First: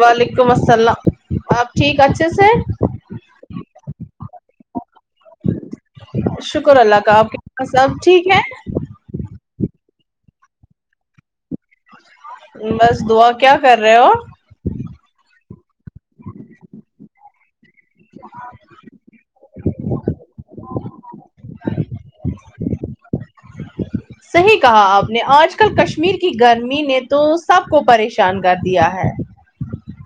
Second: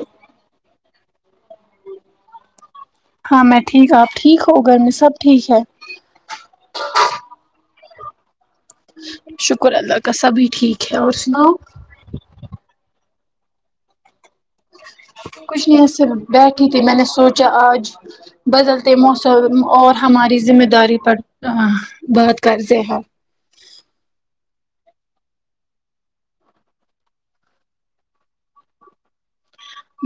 وعلیکم السلام آپ ٹھیک اچھے سے ہاں میں ٹھیک آپ ٹھیک ہو گھر میں سب ٹھیک ہے شکر اللہ کا اپ کے پاس سب ٹھیک ہے شکر اللہ کا سبھی ٹھیک ہے اور سناؤ بس دعا کیا کر رہے ہو کچھ نہی صرف بیٹھی تھی میں نے سوچا آج بدلتے موسم اور ہماری ذمہ داری پر بات کرتے ہیں صحیح کہا اپ نے اج کل کشمیر کی گرمی نے تو سب کو پریشان کر دیا ہے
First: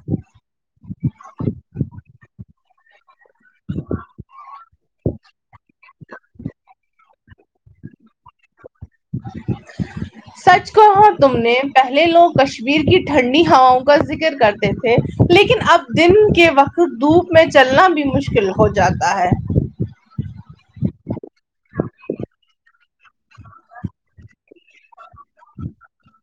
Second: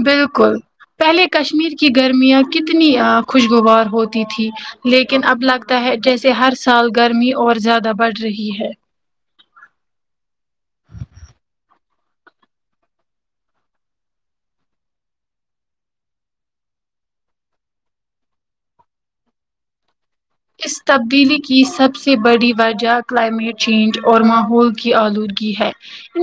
بالکل پہلے کشمیر کی گرمیاں کتنی خوشگوار ہوتی تھی لیکن اب لگتا ہے جیسے ہر سال گرمی اور زیادہ بڑھ رہی ہے سچ کو ہو تم نے پہلے لوگ کشمیر کی ٹھنڈی ہواؤں کا ذکر کرتے تے تھے لیکن اب دن کے وقت دھوپ میں چلنا بھی مشکل ہو جاتا ہے اس تبدیلی کی سب سے بڑی وجہ کلائمیٹ چینج اور ماحول کی آلودگی کی ہے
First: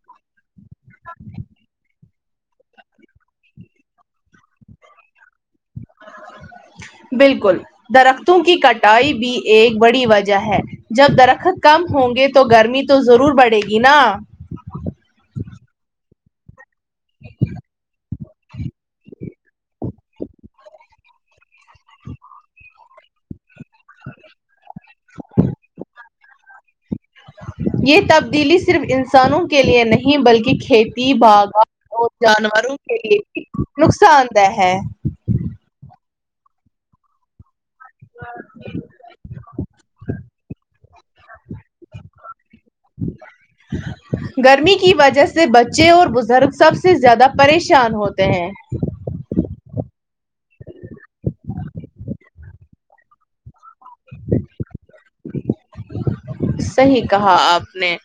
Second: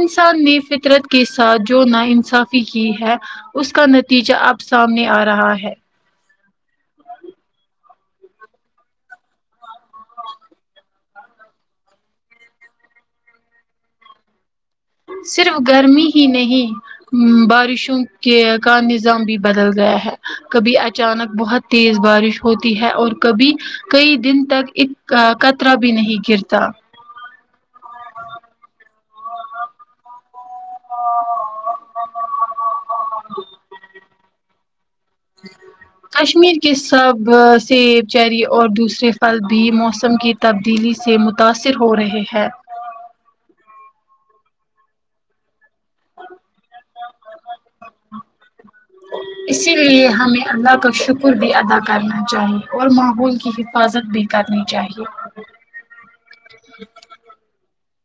انسان نے فطرت کے ساتھ جو نا انصافی کی ہے اس کا نتیجہ اب سامنے آ رہا ہے بالکل درختوں کی کٹائی بھی ایک بڑی وجہ ہے جب درخت کم ہوں گے تو گرمی تو ضرور بڑھے گی نا صرف گرمی ہی نہیں بارشوں کے کا نظام بھی بدل گیا ہے کبھی اچانک بہت تیز بارش ہوتی ہے اور کبھی کئی دن تک ایک کطرا بھی نہیں گرتا یہ تبدیلی صرف انسانوں کے لیے نہیں بلکہ کھیتی باغ اور جانوروں کے لیے نقصان دہ ہے کشمیر کے سب جی چری اور دوسرے پھل بھی موسم کی تبدیلی سے متاثر ہو رہے ہے [inaudible] گرمی کی وجہ سے بچے اور بزرگ سب سے زیادہ پریشان ہوتے ہیں اسی لیے ہمیں اللہ کا شکر بھی ادا کرنا چاہیے اور ماحول کی حفاظت بھی کرنی چاہیے صحیح کہا اپ نے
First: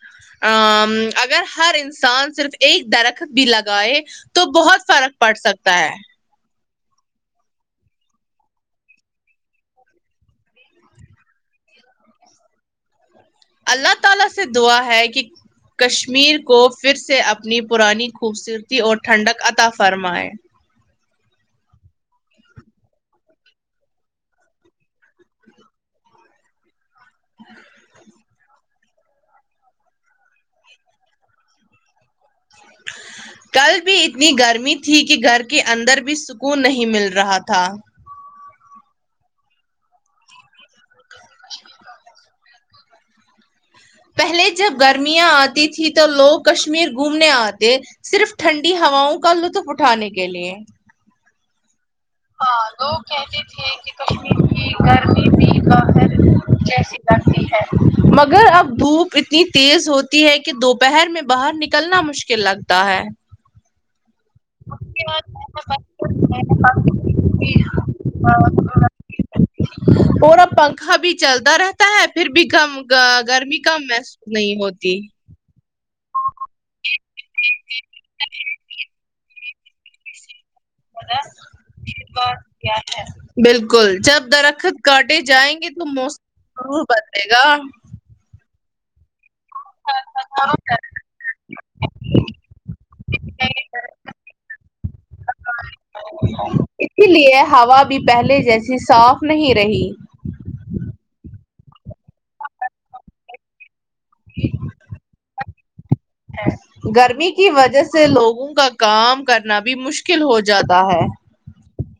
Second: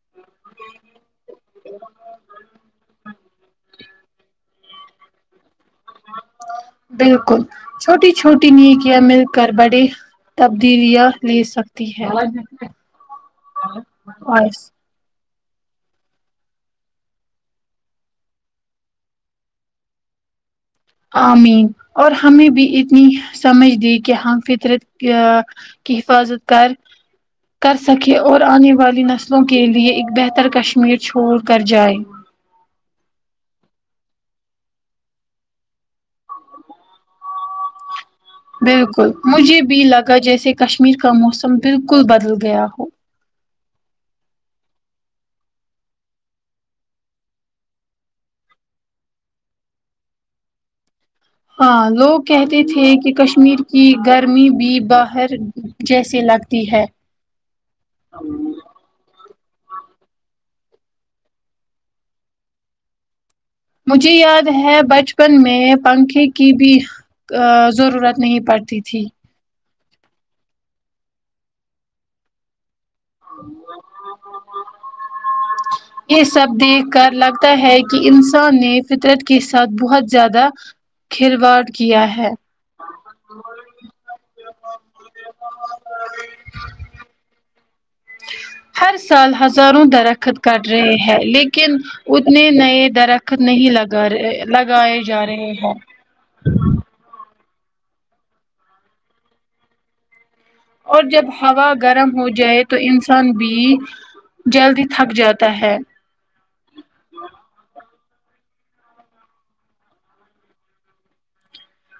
ہا اگر ہر انسان صرف ایک درخت بھی لگائے تو بہت فرق پڑ سکتا ہے بالکل چھوٹی چھوٹی نیکیا مل کر بڑے تبدیلیاں لے سکتی ہیں اللہ تعالی سے دعا ہے کہ کشمیر کو پھر سے اپنی پرانی خوبصورتی اور ٹھنڈک عطا فرمائیں آمین اور ہمیں بھی اتنی سمجھ دی کہ ہم فطرت کہ حفاظت کر کر سکے اور آنے والی نسلوں کے لیے ایک بہتر کشمیر چھوڑ کر جائے کل بھی اتنی گرمی تھی کہ گھر کے اندر بھی سکون نہیں مل رہا تھا بالکل مجھے بھی لگا جیسے کشمیر کا موسم بالکل بدل گیا ہو پہلے جب گرمیاں آتی تھی تو لوگ کشمیر گھومنے آتے صرف ٹھنڈی ہواؤں کا لطف اٹھانے کے لیے ہاں لوگ کہتے تھے کہ کشمیر کی گرمی بھی باہر جیسی لگتی ہے مرضی ہے مگر اب دھوپ اتنی تیز ہوتی ہے کہ دوپہر میں باہر نکلنا مشکل لگتا ہے مجھے یاد ہے بچپن میں پنکھے کی بھی ا ضرورت نہیں پڑتی تھی اور اب پنکھا بھی چلتا رہتا ہے پھر بھی کم گا گرمی کم محسوس نہیں ہوتی یہ سب دیکھ کر لگتا ہے کہ انسان میں فطرت کے ساتھ بہت زیادہ کھلواڑ کیا ہے بالکل جب درخت کاٹے جائیں گے تو موسم وہ بتے گا ہر سال ہزاروں درخت کرٹ رہے ہے لیکن اتنے نئے درخت نہیں لگا رہے لگائے جا رہے ہیں اسی لیے ہوا بھی پہلے جیسی صاف نہیں رہی اور جب ہوا گرم ہو جائے تو انسان بھی جلدی تھک جاتا ہے گرمی کی وجہ سے لوگوں کا کام کرنا بھی مشکل ہو جاتا ہے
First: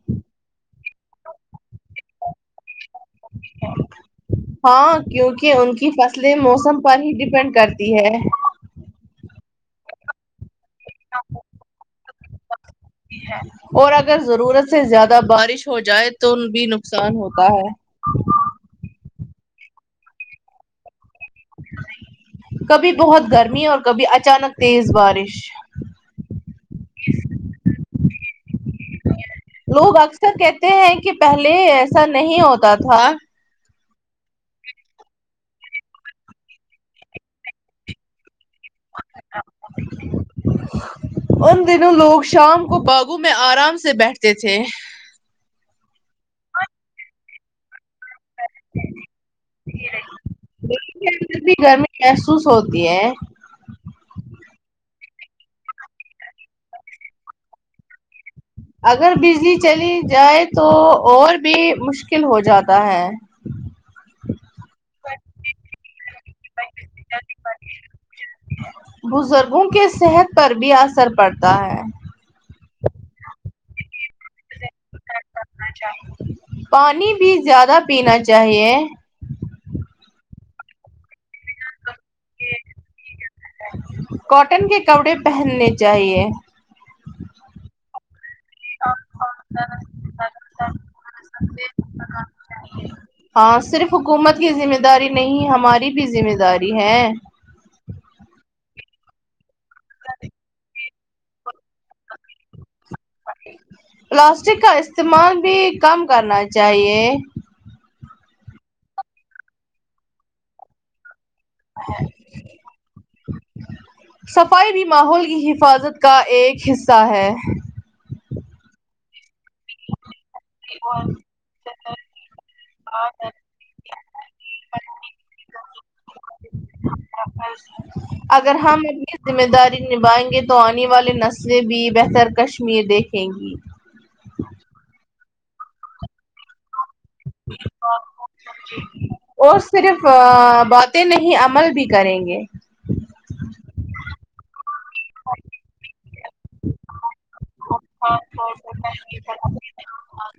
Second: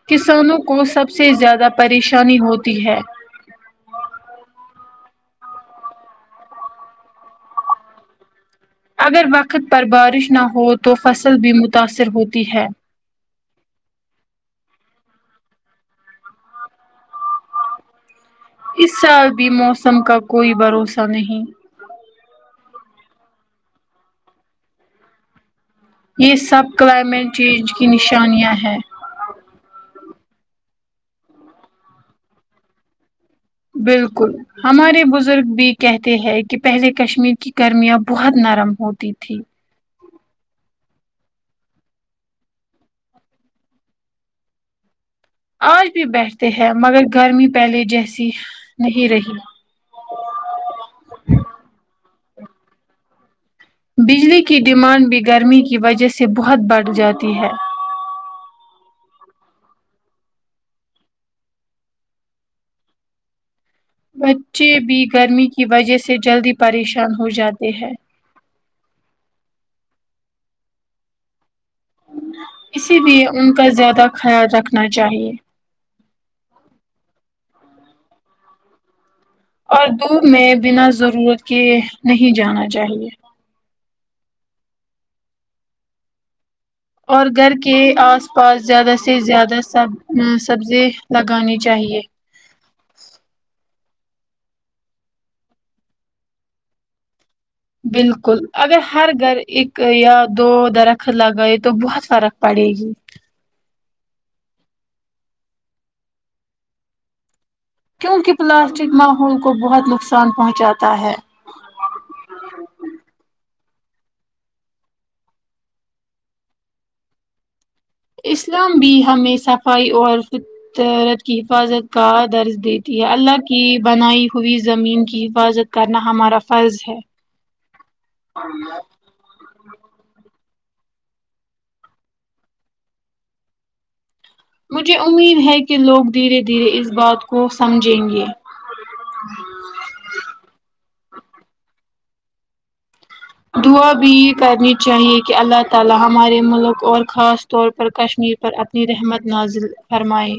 کسانوں کو سب سے زیادہ پریشانی ہوتی ہے ایک ہاں کیونکی ان کی فصلیے موسم پر ہی ڈپینڈ کرتی ہے اگر وقت پر بارش نہ ہو تو فصل بھی متاثر ہوتی ہے اور اگر ضرورت سے زیادہ بارش ہو جائے تو بھی نقصان ہوتا ہے اس سال بھی موسم کا کوئی بھروسہ نہیں کبھی بہت گرمی اور کبھی اچانک تیز بارش یہ سب کلائمیٹ چینج کی نشانیاں ہیں لوگ اکثر کہتے ہیں کہ پہلے ایسا نہیں ہوتا تھا بالکل ہمارے بزرگ بھی کہتے ہیں کہ پہلے کشمیر کی گرمیاں بہت نرم ہوتی تھی ان دنوں لوگ شام کو باغوں میں آرام سے بیٹھتے تھے اج بھی بیٹھتے ہیں مگر گرمی پہلے جیسی نہیں رہی دین کہ اندر بھی گرمی محسوس ہوتی ہے بجلی کی ڈیمانڈ بھی گرمی کی وجہ سے بہت بڑھ جاتی ہے اگر بجلی چلی جائے تو اور بھی مشکل ہو جاتا ہے بچے بھی گرمی کی وجہ سے جلدی پریشان ہو جاتے ہیں بزرگوں کے صحت پر بھی اثر پڑتا ہے اسی لیے ان کا زیادہ خیال رکھنا چاہیے پانی بھی زیادہ پینا چاہیے اور دور میں بنا ضرورت کے نہیں جانا چاہیے کاٹن کے کپڑے پہننے چاہیے اور گھر کے اس پاس زیادہ سے زیادہ سب سبزی لگانی چاہیے [unintelligible] ہاں صرف حکومت کی ذمہ داری نہیں ہماری بھی ذمہ داری ہے بالکل اگر ہر گھر ایک یا دو درخت تو لگایئ تو بہت فرق پڑے گی پلاسٹک کا استعمال بھی کم کرنا چاہیے کیوںکہ پلاسٹک مرحوم کو بہت نقصان پہنچاتا ہے [inaudible] صفائی بھی ماحول کی حفاظت کا ایک حصہ ہے اسلام بھی ہمیں صفائی اور فطرت کی حفاظت کا درج دیتی ہے اللہ کی کی بنائی ہوئی زمین کی حفاظت کرنا ہمارا فرض ہے اگر ہم ذمہ داری نبھائیں گے تو آنے والی نسلیں بھی بہتر کشمیر دیکھیں گی مجھے امید ہے کہ لوگ دھیرے دھیرے اس بات کو بات سمجھیں کو گے اور صرف باتیں نہیں عمل بھی کریں گے دعا بھی یہ کرنی چاہیے کہ اللہ تعالی ہمارے ملک اور خاص طور پر کشمیر پر اپنی رحمت نازل فرمائے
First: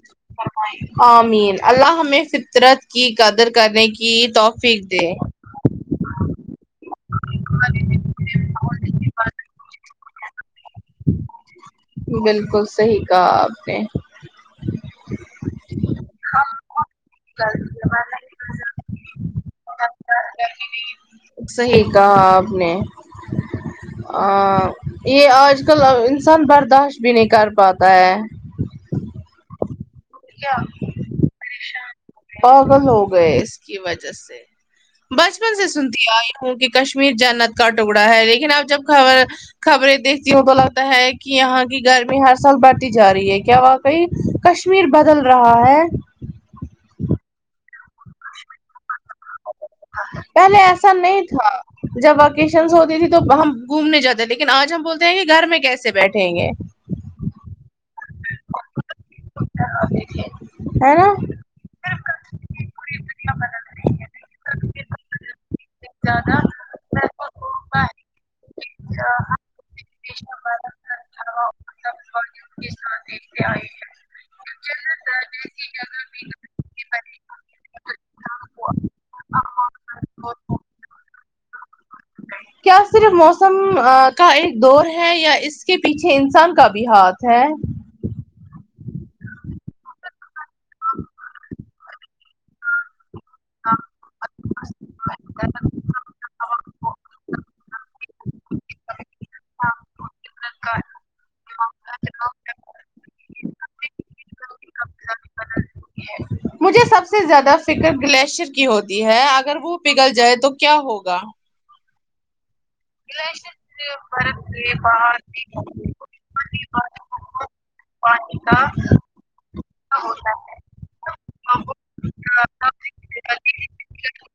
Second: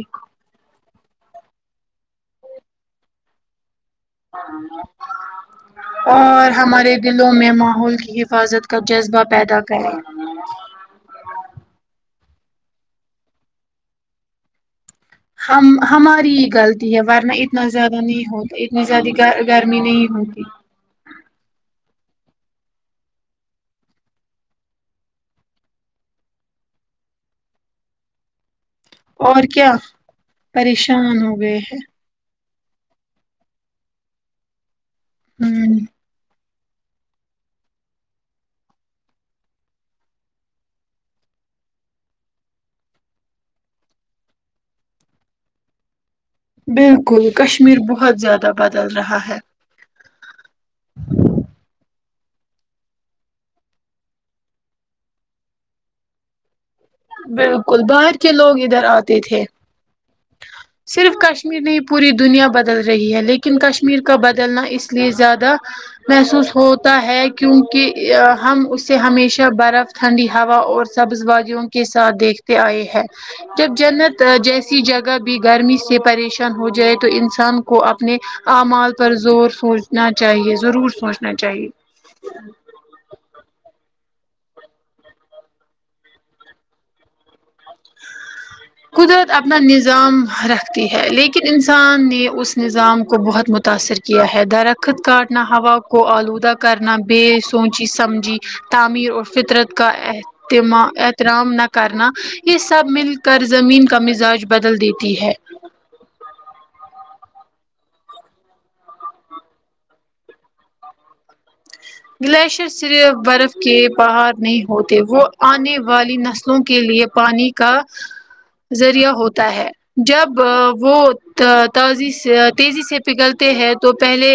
آمین اللہ ہمیں فطرت کی قدر کرنے کی توفیق دے اور ہمارے دلوں میں ماحول کی حفاظت کا جذبہ پیدا کریں بالکل صحیح کہا آپ نے ہم ہماری ہی غلطی ہے ورنہ اتنا زیادہ نہیں ہوتا اتنی زیادہ گ گرمی نہیں ہوتی صحیح کہا آپ نے ا یہ آج کل انسان برداشت بھی نہیں کر پاتا ہے اور کیا پریشان ہو گئے ہیں پاگل ہو گئے اس کی وجہ سے بچپن سے ہوں سنتی آئی ہوں کہ کشمیر جنت کا ٹکڑا ہے لیکن اب جب خبر خبریں دیکھتی ہوں تو لگتا ہے کہ یہاں کی گرمی ہر سال بڑھتی جا رہی ہے کیا و بھائی کشمیر بدل رہا ہے بالکل کشمیر بہت زیادہ بدل رہا ہے پہلے ایسا نہیں تھا جب ویکیشنس ہوتی تھی تو ہم گھومنے جاتے تھے لیکن آج ہم بولتے ہیں کہ گھر میں کیسے بیٹھیں گے بالکل باہر کے لوگ ادھر آتے تھے ہاں دیکھے صرف کش ابی بھی پوری دنیا بدل رہی ہے لیکن کشمیر کا بدلنا اس لیے زیادہ محسوس ہوتا ہے کیونکہ ہم اس سے ہمیشہ برف ٹھنڈی ہوا اور سبز وادیوں کے ساتھ دیکھتے آئے ہیں جب جنت جی کسی جگہ بھی گرمی سے پریشان ہو جائے تو انسان کو اپنے اعمال پر زور سوچنا چاہیے ضرور سوچنا چاہیے کیا صرف موسم کا ایک دور ہے یا اس کے پیچھے انسان کا بھی ہاتھ ہے قدرت اپنا نظام رکھتی ہے لیکن انسان نے اس نظام کو بہت متاثر کیا ہے درخت کاٹنا ہوا کو آلودہ کرنا بھی سوچی سمجھی تعمیر اور فطرت کا تم احترام نہ کرنا یہ سب مل کر زمین کا مزاج بدل دیتی ہے مجھے سب سے زیادہ فکر گلیشر کی ہوتی ہے اگر وہ پگھل جائے تو کیا ہوگا گلیشر صرف برف کے پہاڑ نہیں ہوتے وہ آنے والی نسلوں کے لیے پانی کا ذریعہ ہوتا ہے جب وہ تازی سے تیزی سے پگلتے ہیں تو پہلے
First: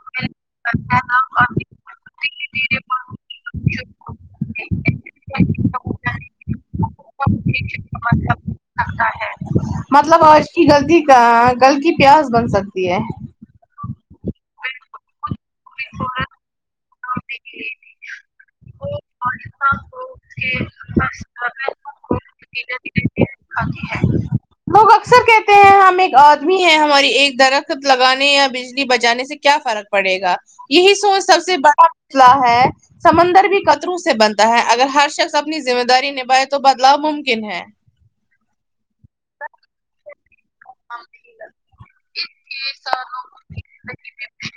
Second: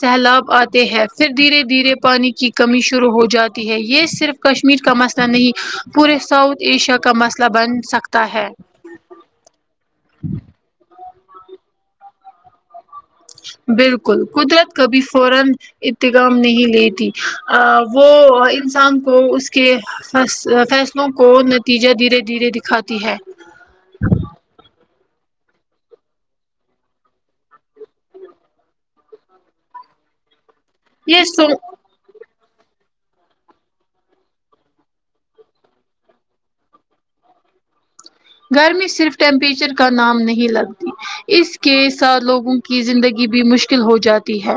سہلاب آتے ہیں پھر دھیرے دھیرے پانی کی کمی شروع ہو جاتی ہے یہ صرف کشمیر کا مسئلہ نہیں پورے ساؤتھ ایشیا کا مسئلہ بن سکتا ہے سکتا ہے مطلب اج کی غلطی کل کی پیاز بن سکتی ہے بالکل قدرت کبھی فورا اتظام نہیں لیتی [unintelligible] وہ انسان کو اس کے فیصلوں کو نتیجہ دھیرے دھیرے نتیجہ دھیرے دکھاتی ہے دھیرے دکھاتی ہے اکثر کہتے ہیں ہم ایک آدمی ہیں ہماری ایک درخت لگانے یا بجلی بجانے سے کیا فرق پڑے گا یہی سوچ یہ سب سو سے بڑا مسئلہ ہے سمندر بھی کترو سے بنتا ہے اگر ہر شخص اپنی ذمہ داری نبھائے تو بدلاؤ ممکن ہے گھر میں صرف ٹیمپریچر کا نام نہیں لگتی اس کے ساتھ لوگوں کی زندگی بھی مشکل مشکل ہو جاتی ہے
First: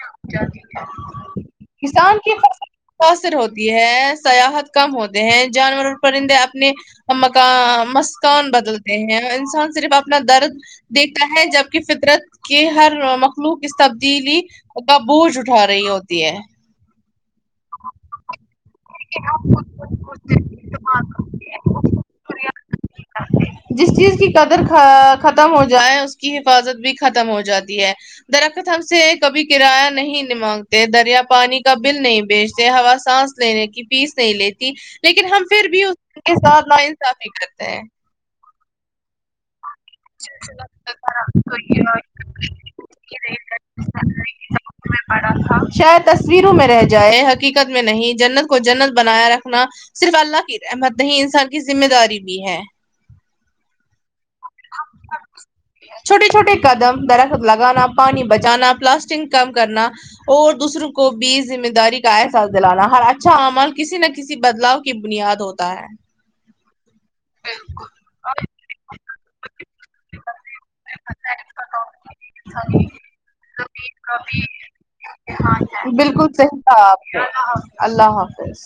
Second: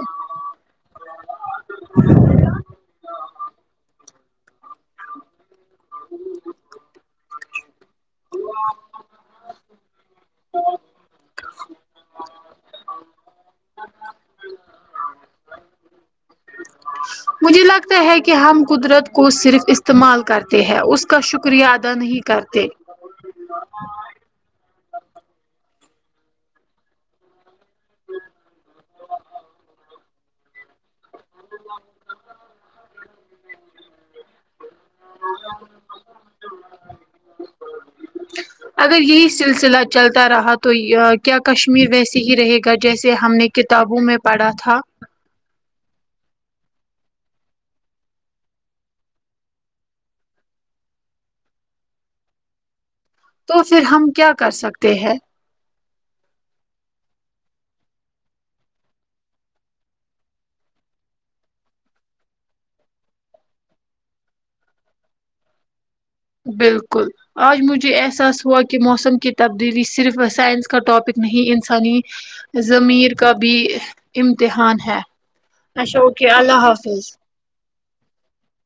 کسان کی فصل متاثر ہوتی ہے سیاحت کم ہوتے ہیں جانور اور پرندے اپنے مکان مسکان بدلتے ہیں انسان صرف اپنا درد دیکھتا ہے جبکہ فطرت کے ہر مخلوق اس تبدیلی کا بوجھ اٹھا رہی ہوتی ہے مجھے لگتا ہے کہ ہم قدرت کو صرف استعمال کرتے ہیں اس کا شکریہ ادا نہیں کرتے جس چیز کی قدر ختم ہو جائے اس کی حفاظت بھی ختم ہو جاتی ہے درخت ہم سے کبھی کرایہ نہیں مانگتے دریا پانی کا بل نہیں بیچتےہیں ہوا سانس لینے کی فیس نہیں لیتی لیکن ہم پھر بھی اس کے ساتھ نا انصافی کرتے ہیں اگر یہی سلسلہ چلتا رہا تو یہ کیا کشمیر ویسے ہی رہے گا جیسے ہم نے کتابوں میں پڑھا تھا شاید تصویروں میں رہ جائے حقیقت میں نہیں جنت کو جنت بنایا رکھنا صرف اللہ کی رحمت نہیں انسان کی ذمہ داری بھی ہے تو پھر ہم کیا کر سکتے ہیں چھوٹے چھوٹے قدم درخت لگانا، پانی بچانا، پلاسٹک کم کرنا اور دوسروں کو بھی ذمہ داری کا احساس دلانا ہر اچھا اعمال کسی نہ کسی بدلاؤ کی بنیاد ہوتا ہے بالکل آج مجھے احساس ہوا کہ موسم کی تبدیلی صرف سائنس کا ٹاپک نہیں انسانی ضمیر کا بھی امتحان ہے اچھا اوکے بالکل صحیح اللہ کہا آپ حافظ نے اللہ حافظ